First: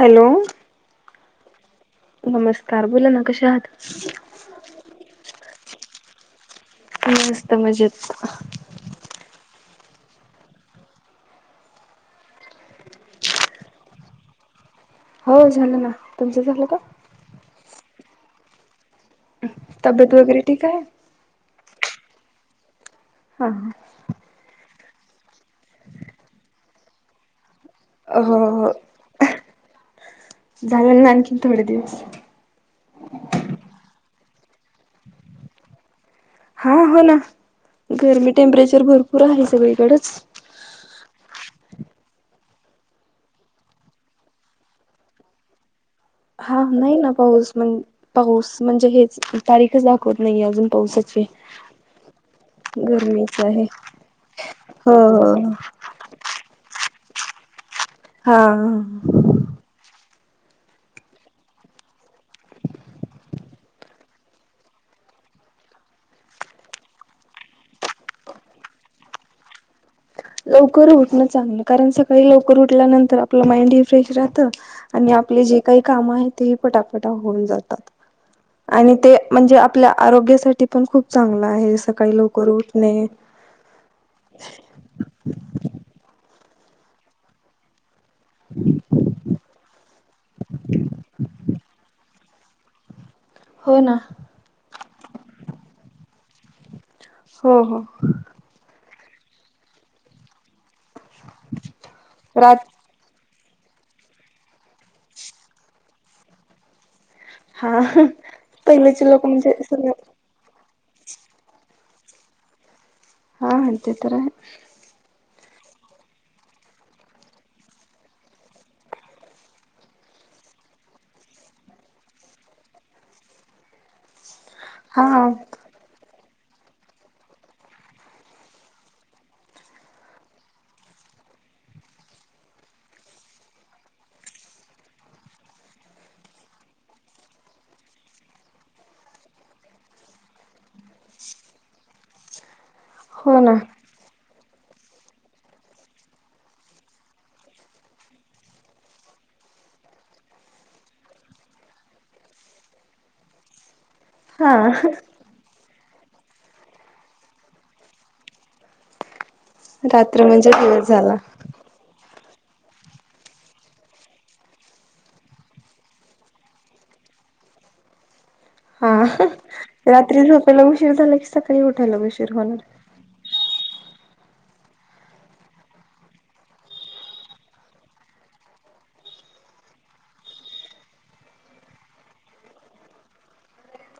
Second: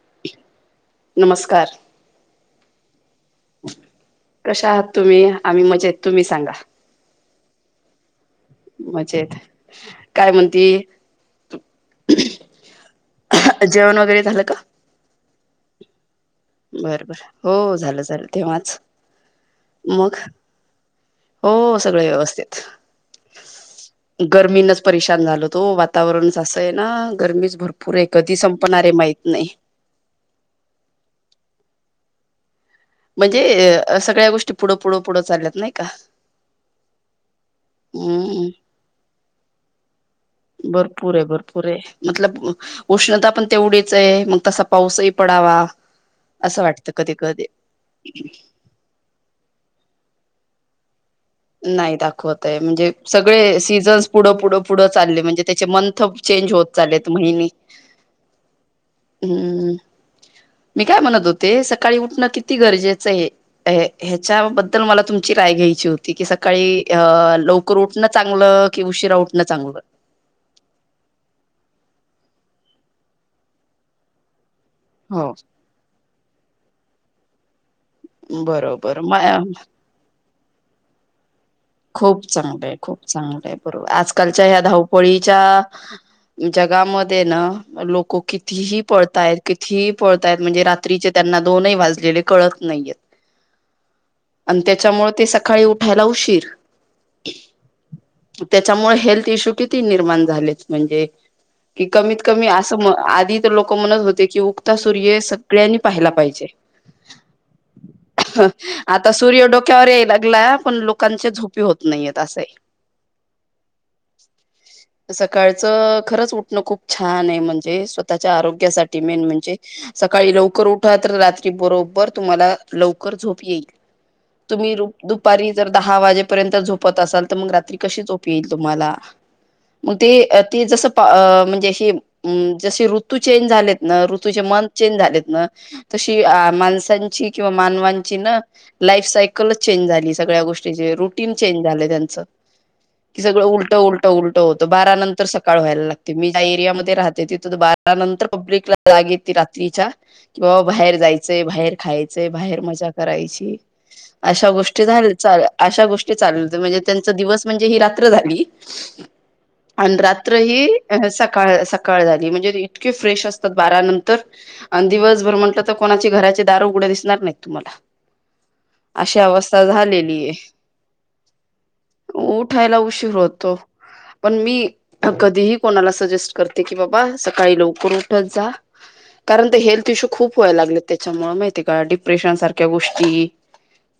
Hello नमस्कार नमस्कार बोला ना कशा आत कश आहात तुम्ही आम्ही मजेत तुम्ही सांगा मस्त मजा येत मज येत काय म्हणती जेवण वगैरे झालं का हो झालं ना तुमचं झालं का? बरबर हो झालं झालं तेव्हाच तब्येत मग वगैरे ठीक आहे हो सगळे व्यवस्थित हा हा गर्मीनच परशान झाल तो वातावरणच असं आहे ना गर्मीच भरपूर पुरे कधी हो हो संपणारे माहितत नाही झालं ना आणखीन थोडे दिवस म्हणजे सगळ्या गोष्टी पुढं पुढं पुढं चालल्यात नाही का हा हो ना गरमी हम्म टेम्परेचर भरपूर आहे सगळीकडेच भरपूर आहे भरपूर आहे मतलब उष्णता पण तेवढीच आहे मग तसा पाऊसही पडावा हा असं वाटतं नाही ना कधी कधी पाऊस म्हण पाऊस म्हणजे हेच तारीखच दाखवत नाहीे अजून पावसाचे नाही दाखवतय म्हणजे सगळे आहे. सीझन्स पुढं पुढ पुढं हो चालले म्हणजे हो त्याचे म चेंज होत चालेत महि हा, हं हं. हं. मी काय म्हणत होते, सकाळी उठणं किती गरजेचं ये? ये ह्याच्याबद्दल मला तुमची राय घ्यायची होती. की सकाळी अ लवकर उठणं चांगलं, कि उशिरा उठणं चांगलं? लवकर उठणं चांगलं. कारण सकाळी लवकर उठल्यानंतर आपलं माइंड हि फ्रेश राहतं, आणि हो आपले जे काही काम आहे ते पटापटा होऊन जातात. आणि बरोबर म ते म्हणजे आप पल्या आरोग्यासाठी पण खूप चांगलं आहे. सकाळी खूप लवकर चांगलंये, उठणे. खूप चांगलंये. बरोबर, आजकालच्या ह्या धावपळीच्या जगामध्ये ना लोक हो कितीही पळताय कितीही पळतायत. म्हणजे रात्रीचे त्यांना दोनही वाजलेले कळत नाहीयेत. हो ना. अन त्याच्यामुळे ते सकाळी उठायला उशीर. हो हो. त्याच्यामुळे हेल्थ इश्यू किती निर्माण झालेत. म्हणजे, की कमीत कमी रात असं म आधीच लोक म्हणत होते की उगता सूर्य सगळ्यांनी पाहायला पाहिजे. हा पहिलेचे आता लोक सूर्य म्हणजे डोक्यावर सगळ येईल गला पण लोकांच्या झोपी होत नाहीयेत. असये. हा हां. ते तर आहेच. सकाळचं खरंच उठणं खूप छान आहे. म्हणजे स्वतःच्या आरोग्यासाठी मेन म्हणजे. सकाळी लवकर उठा, तर रात्री बरोबर तुम्हाला लवकर झोप येईल. तुम्ही र हा दुपारी जर दहा वाजेपर्यंत झोपत असाल, तर मग रात्री कशी झोप येईल तुम्हाला? मग ते ती जसं पा अं म्हणजे अशी अं जशी ऋतू चेंज झालेत ना ऋतूचे मंथ चेंज झालेत ना तशी अ माणसांची किंवा मानवांची ना लाईफ सायकलच चेंज झाली. सगळ्या गोष्टीचे रूट टिन चेंज झाल त्यांच. हो सगळं ना उलट उल उलट उलट होत. बारा नंतर सकाळ व्हायला लागते. मी ज्या एरियामध्ये राहते, तिथं तर बारा नंतर पब्लिक ला जाग येती रात्रीच्या. कि बाबा बाहेर जायचंय, बाहेर खायचंय, बाहेर मजा करायची. अशा हा गोष्टी झाल्या चाल अशा गोष्टी चालुत. म्हणजे त्यांचा दिवस म्हणजे ही रात्र झाली, अन रात्र म्हणजे ही दिवस अ झाला सकाळ सका काळ झाली. म्हणजे इतके फ्रेश असतात बारानंतर अन दिवसभर म्हंटलं तर, कोणाची घराचे दार उघड दिसणार नाहीत तुम्हाला. अशी अवस्था झालेली ये. ला उशीर झाला, की सकाळी उठायला वेळ उठायला उशीर होतो. पण मी कधीही कोणाला सजेस्ट करते, की बाबा सकाळी लवकर उठत जा. कारण ते हेल्थ इश्यू खूप व्हायला लागले त्याच्यामुळे, माहितीय का? डिप्रेशन सारख्या गोष्टी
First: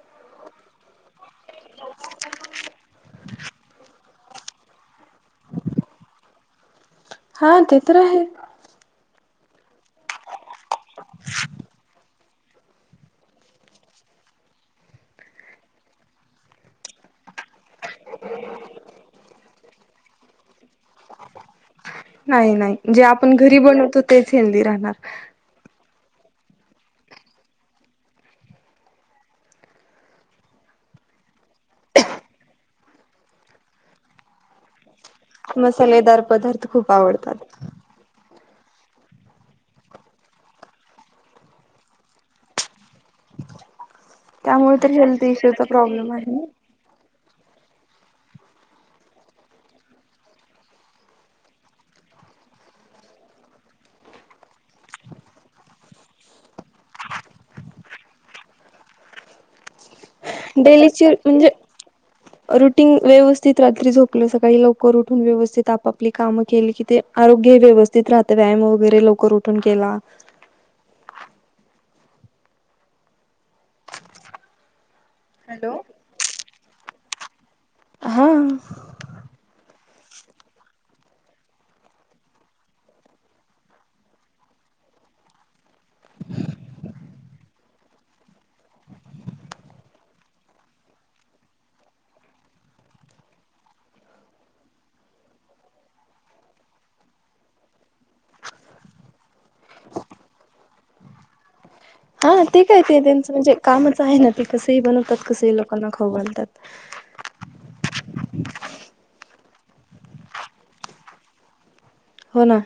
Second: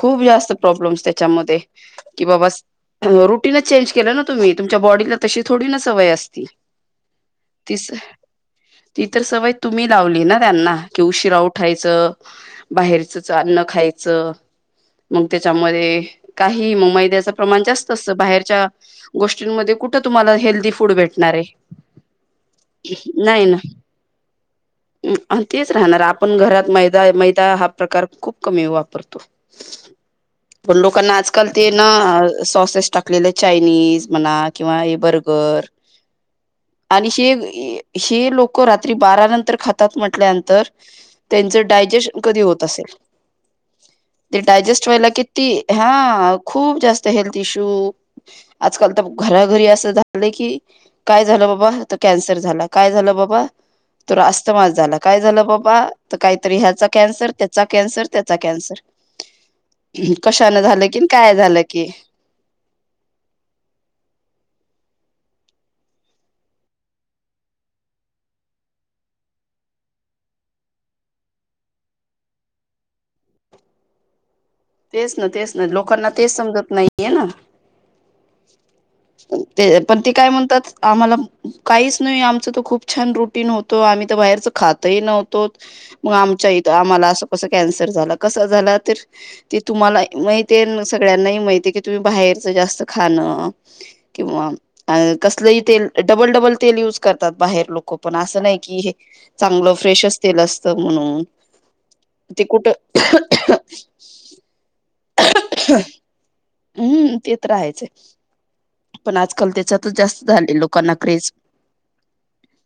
खूप जास्त प्रॉब्लेम्स त्याच्यामध्ये. कि बाबा रुटीनच चेंज केलं ना तुम्ही. तुमच्या बॉडीला तशी थोडी ना सवय असती. हा ती ते तर स, आहे. ती तर सवय तुम्ही लावली ना त्यांना. की उशिरा उठायचं, बाहेरचच अन्न खायचं, मग त्याच्यामध्ये काहीही. म मैद्याचं प्रमाण जास्त असतं बाहेरच्या गोष्टींमध्ये कुठं तुम्हाला हेल्दी फूड भेटणार आहे? नाही नाही. जे आपण घरी बनवतो तेच हेल्दी राहणार. अन तेच राहणार. आपण घरात मैदा मैदा हा प्रकार खूप कमी वापरतो. पण लोकांना आज काल ते ना सॉसेस टाकलेले चायनीज म्हणा किंवा हे बर् गर मसालेदार पदार्थ खूप आणि हे आवडतात हे लोक रात्री बारा नंतर खातात म्हटल्यानंतर त्यांचं डायजेशन कधी होत असेल ते त्यामुळे डायजेस्ट तर व्हायला हेल्थ किती इश्यूचा प्रॉब्लेम हा आहे ना. खूप जास्त हेल्थ इश्यू आजकाल तर घराघरी असं झालं की काय झालं बाबा त कॅन्सर झाला काय झालं बाबा तो आस्तमास झाला काय झालं बाबा तर काहीतरी ह्याचा कॅन्सर त्याचा कॅन्सर त्याचा कॅन्सर कशाानं झालं कि डेलीची काय म्हणजे झालं की रुटीन व्यवस्थित रात्री झोपलं सकाळी लवकर उठून व्यवस्थित आपापली कामं केली कि ते आरोग्य हे व्यवस्थित राहतं व्यायाम वगैरे लवकर उठून केला. तेच ना तेच ना हॅलो लोकांना तेच समजत नाहीये ना. हा. ते पण ते काय म्हणतात आम्हाला काहीच नाही आमच तो खूप छान रु होतो आम्ही तर बाहेरच खातही नव्हतो. मग आमच्या इथ आम्हाला असं कस कॅन्सर झाला कस झालं तर. ते तुम्हाला माहित सगळ्यांनाही माहिती की तुम्ही बाहेरच जास्त खाणं. किंवा अ कसलही तेल डबल डबल तेल युज करतात बाहेर लोक पण असं नाही की हे चांगलं फ्रेश अस तेल असत म्हणून. हा ते काय ते त्यांचं म्हणजे कामच आहे ना ते कसही बनवतात. कसाही लोकांना खाऊ म्हणतात. हम्म ते तर राहायचंय पण आजकाल त्याच्यात जास्त झाले लोकांना क्रेज. हो ना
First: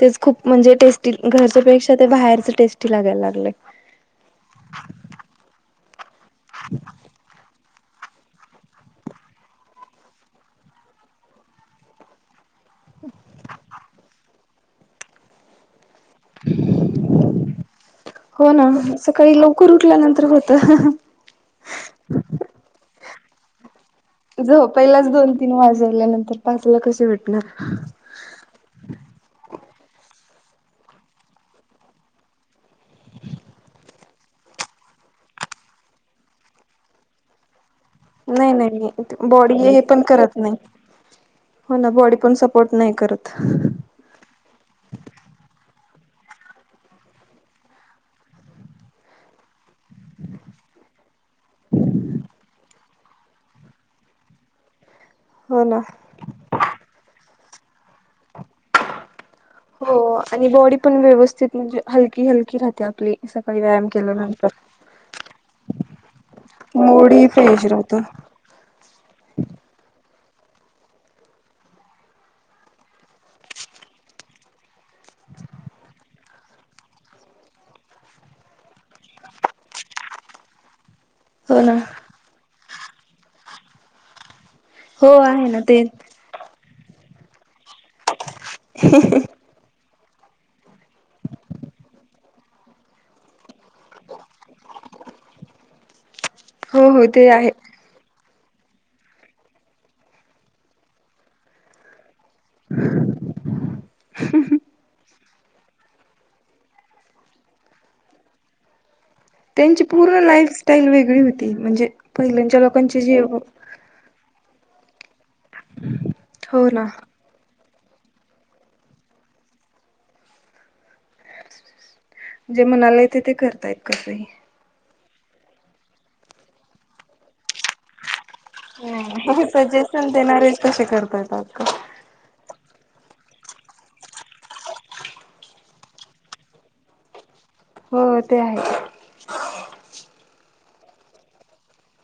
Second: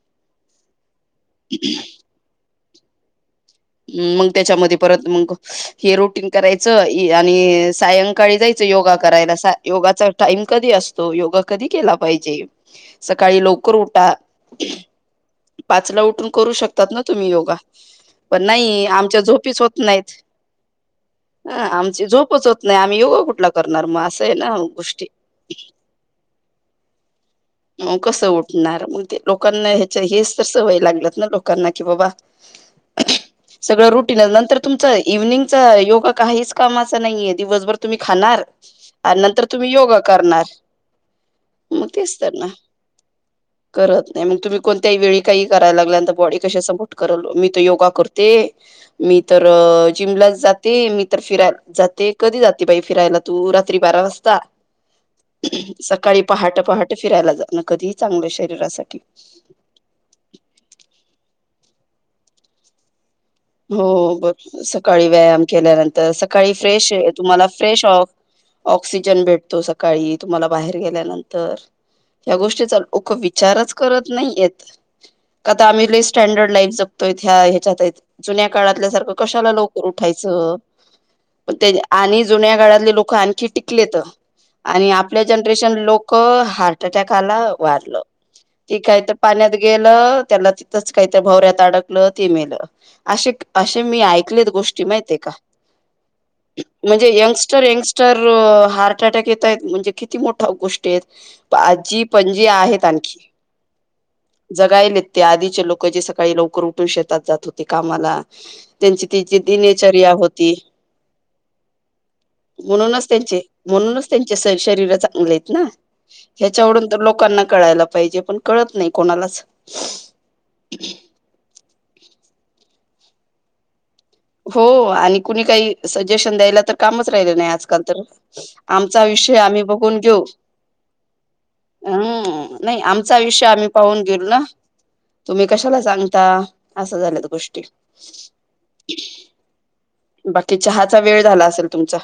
तेच खूप म्हणजे टेस्टी घरच्या पेक्षा ते बाहेरच टेस्टी लागायला लागले. मग त्याच्यामध्ये परत मग हे रोटीन करायचं आणि सायं सकाळी जायचं योगा करायला योगाचा टाइम कधी असतो योगा कधी केला पाहिजे. सकाळी लवकर उठा पाचला उठून. करू शकतात ना तुम्ही योगा पण हो ना नाही आमच्या सकाळी झोपीच लवकर होत नाहीत. उठल्यानंतर होत ह आमची झोपच होत नाही आम्ही योगा कुठला करणार मग अस. झोपायलाच दोन तीन वाजल्यानंतर पाचला कसे उठणार. मग कसं उठणार मग ते लोकांना ह्याच्या हेच तर सवय लागलत ना लोकांना कि बाबा सगळं रुटीन नंतर तुमच इव्हनिंगचा योगा काहीच कामाचा नाहीये दिवसभर तुम्ही खाणार नाही नाही नाही आणि नंतर बॉडी तुम्ही हे योगा पण करत करणार. नाही हो मग ना तेच बॉडी तर पण ना सपोर्ट नाही करत. करत नाही मग तुम्ही कोणत्याही वेळी काहीही कराय लागल्यानंतर बॉडी कशी सपोर्ट करींल मी योगा करते मी तर जिमलाच जाते मी तर फिराय जाते कधी जाते बाई फिरायला तू रात्री बारा वाजता. हो ना सकाळी पहाट पहाट फिरायला जाण कधीही चांगलं शरीरासाठी हो आणि बॉडी पण व्यवस्थित म्हणजे हलकी हलकी राहते आपली सकाळी हो व्यायाम हो ब केल्यानंतर सकाळी व्यायाम केल्यानंतर सकाळी फ्रेश मूड ही तुम्हाला फ्रेश आ राहतो ऑक्सिजन भेटतो सकाळी तुम्हाला बाहेर गेल्यानंतर या गोष्टीचा लोक विचारच करत नाही येत आता आम्ही लैय स्टँडर्ड लाईफ जगतोय्या ह्याच्यात जुन्या काळातल्या सारखं कशाला लवकर उठायचं पण हो ते ना आणि जुन्या काळातले लोक आणखी टिकलेत आणि हो आपल्या आहे ना जनरेशन ते लोक ओ ह हार्ट अटॅकला वारल ते काही तर पाण्यात गेलं त्याला तिथच काहीतरी भवऱ्यात अडकलं ते मेल असे असे मी ऐकलेत गोष्टी माहिित आहे का हो हो म्हणजे ते आहे यंगस्टर यंगस् तर हार्ट अटॅक येतय म्हणजे किती मोठ्या गोष्टी आहेत आजी पणजी आहेत आणखी जगायले ते आधीचे लोक जे सकाळी लवकर उठून शेतात जात होते कामाला त्यांची ती जी त्यांची दिनेचर्या पूर्ण होती लाईफस्टाईल वेगळी होती म्हणजे पहिल्यांच्या लोकांचे म्हणूनच जे त्यांचे. म्हणूनच त्यांचे शरीर चांगले आहेत ना हो ना ह्याच्याकडून तर लोकांना कळायला पाहिजे पण. कळत नाही कोणालाच. जे म्हणाला येते ते करताय कसंही. हो आणि कुणी काही सजेशन द्यायला तर कामच राहिल नाही आजकाल तर. आमचा विषय आम्ही बघून सजेशन देणारेच कसे करतायेत आता. हम्म! नाही आमचा आयुष्य आम्ही पाहून गेलो ना. तुम्ही कशाला सांगता असं झालंत गोष्टी. हो ते आहे. ह [unintelligible] बाकी चहाचा वेळ झाला असेल तुमचा.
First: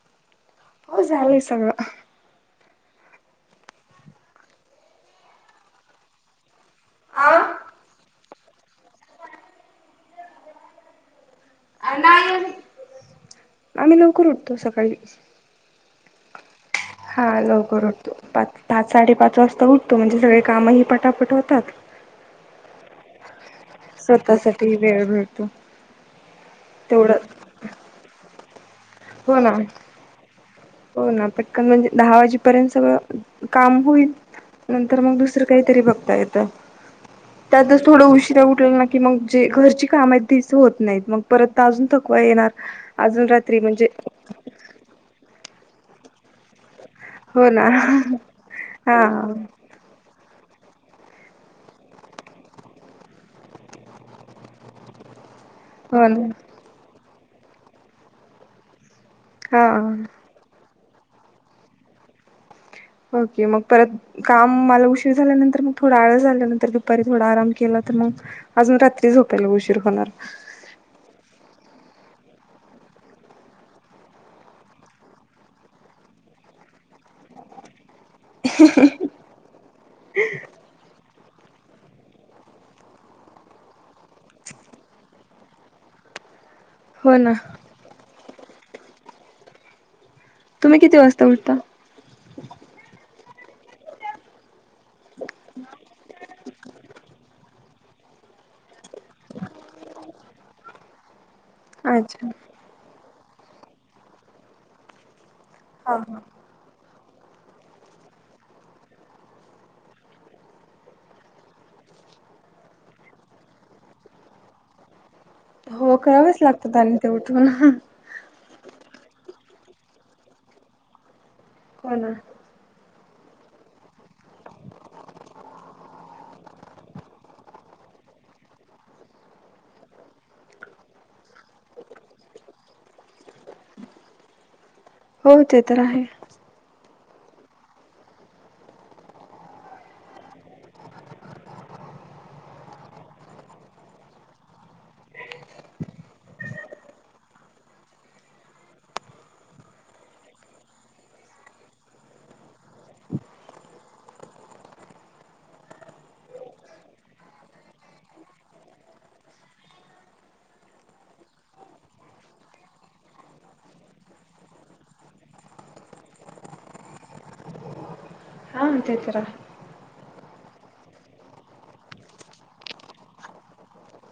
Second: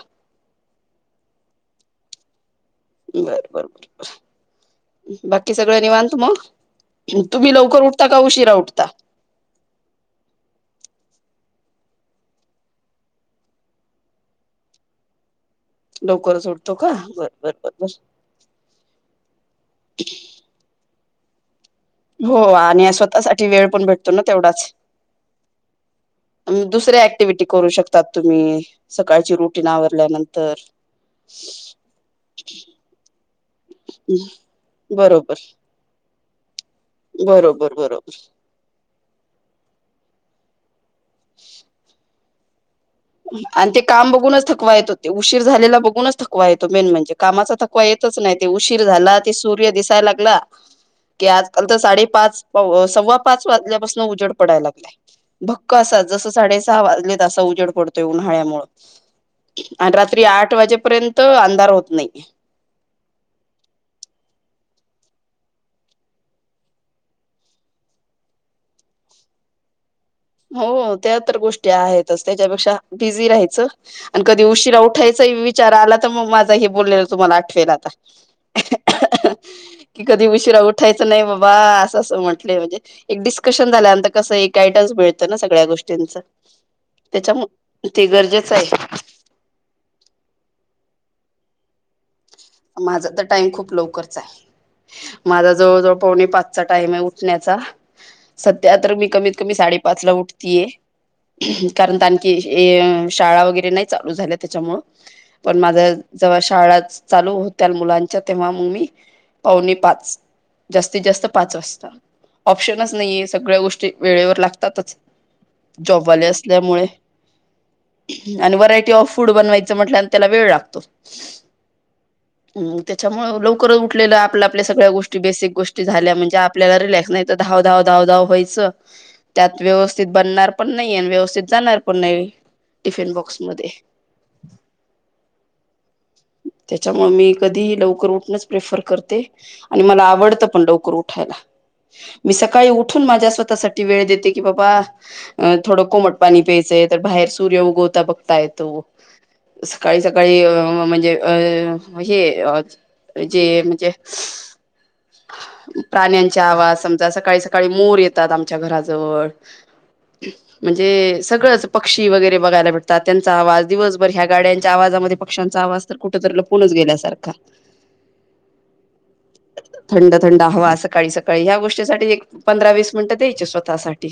हो झालंय सगळ. बर बर बर. बाकी सगळं निवात मग तुम्ही लवकर उठता का उशिरा उठता. आ नाही अजून. आम्ही लवकर उठतो सकाळी. [inaudible] उठतो का हा बर बर बर लवकर बर उठतो पाच पाच साडेपाच वाजता उठतो म्हणजे सगळे. कामंही पटापट होतात हो आणि स्वतःसाठी. वेळ पण भेटतो ना तेवढाच स्वतःसाठी वेळ भेटतो दुसऱ्या तेवढं ऍक्टिव्हटी करू शकतो. म्हणतात तुम्ही सकाळची रुटीन आवरल्यानंतर होना पटकन म्हणजे दहा वाजेपर्यंत सगळ काम होईल नंतर मग बरोबर दुसर काही ते तरी बघता येत बरोबर त्यातच थोड बरोबर उशीरा उठल. कि मग जे घरची काम आहेत तच होत नाहीत मग परत त अजून थकवा येणार. अजून रात्री आणि ते म्हणजे काम बघूनच थवा येतो ते उशीर झालेला बघूनच थवा येतो मेन म्हणजे. हो कामाचा ना थकवा येतच नाही ते उशीर हा झाला त सूर्य दिसायला लागला. की आजकाल तर साडेपाच सव्वा पाच वाजल्यापासून उजड पडायला लागलाय भक्क असा हो ना जसं साडे सहा वाजले तसा उजड पडतोय उन्हाळ्यामुळ. हा आणि रात्री आठ वाजेपर्यंत अंधार होत नाही. ओके मग परत काम मला उशीर झाल्यानंतर मग थोडा आळ झाल्यानंतर दुपारी थोडा आराम केला तर मग. अजून रात्री झोपायला उशीर होणार. हो त्या तर गोष्टी आहेतच त्याच्यापेक्षा बिझी राहायचं. आणि कधी उशिरा उठायचा विचार आला तर मग माझा हे बोललेला तुम्हाला आठवेल आता. [unintelligible] कि कधी उशीिरावुट ायचं नाही बाबा असं असं म्हटलं म्हणजे एक डिस्कशन झाल्यानंतर कसं एकयडम्स मिळत. ना सगळ्या गोष्टींच हो ना त्याच्या ते गरजेचं आहे. तुम्ही किती वाजता उठता माझा तर टाइम खूप लवकरच आहे. माझा जवळ जवळ पावणे पाचचा टाइम आहे उठण्याचा. सध्या तर मी कमीत कमी साडेपाच ला उठतेये कारण अच्छा आणखी शाळा वगैरे नाही चालू झाल्या त्याच्यामुळ पण माझ हा हा. जव्हा शाळा चालू होत मुलांच्या तेव्हा मग मी पावणी पाच जास्तीत जास्त पाच वाजता. ऑप्शनच नाहीये सगळ्या गोष्टी वेळेवर लागतातच. हो जॉबवाले करावंच असल्यामुळे लागतंनी ते उठून. आणि व्हरायटी ऑफ फूड बनवायचं म्हटल्या आणि त्याला वेळ लागतो. हो ना. हम त्याच्यामुळे लवकरच उठले आपल्या आपल्या सगळ्या गोष्टी बेसिक गोष्टी झाल्या म्हणजे. आपल्याला रिलॅक्स नाही धा धा धाव धाव वयचं. त्यात व्यवस्थित बनणार पण नाही आणि व्यवस्थित जाणार पण नाही टिफिन बॉक्स मध्ये हो ते तर आहे त्याच्यामुळे मी कधीही लवकर उठणच प्रेफर करते आणि मला आवडतं पण लवकर उठायला मी सकाळी उठून माझ्या स्वतःसाठी वेळ देते की बाबा अं थोडं कोमट पाणी प्यायचंय तर बाहेर सूर्य उगवता बघता येतो सकाळी सकाळी अ म्हणजे अ हे ओज जे म्हणजे [unintelligible] प्राण्यांच्या आवाज समजा सकाळी सकाळी मोर येतात आमच्या घराजवळ ह म्हणजे सगळंच पक्षी वगैरे बघायला भेटतात त्यांचा आवाज दिवसभर ह्या गाड्यांच्या आवाजामध्ये पक्ष्यांचा आवाज तर कुठंतरी ल पुणच गेल्यासारखा हाचचरा थंड थंड हवा सकाळी सकाळी ह्या गोष्टीसाठी एक पंधरा वीस मिनिटं द्यायची स्वतःसाठी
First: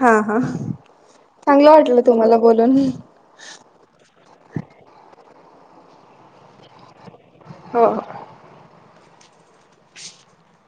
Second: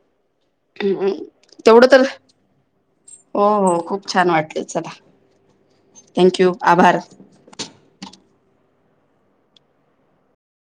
हा हा चांगलं तेवढं वाटलं तर तुम्हाला बोलून हो हो खूप छान वाटलं चला थँक्यू आभार हो हो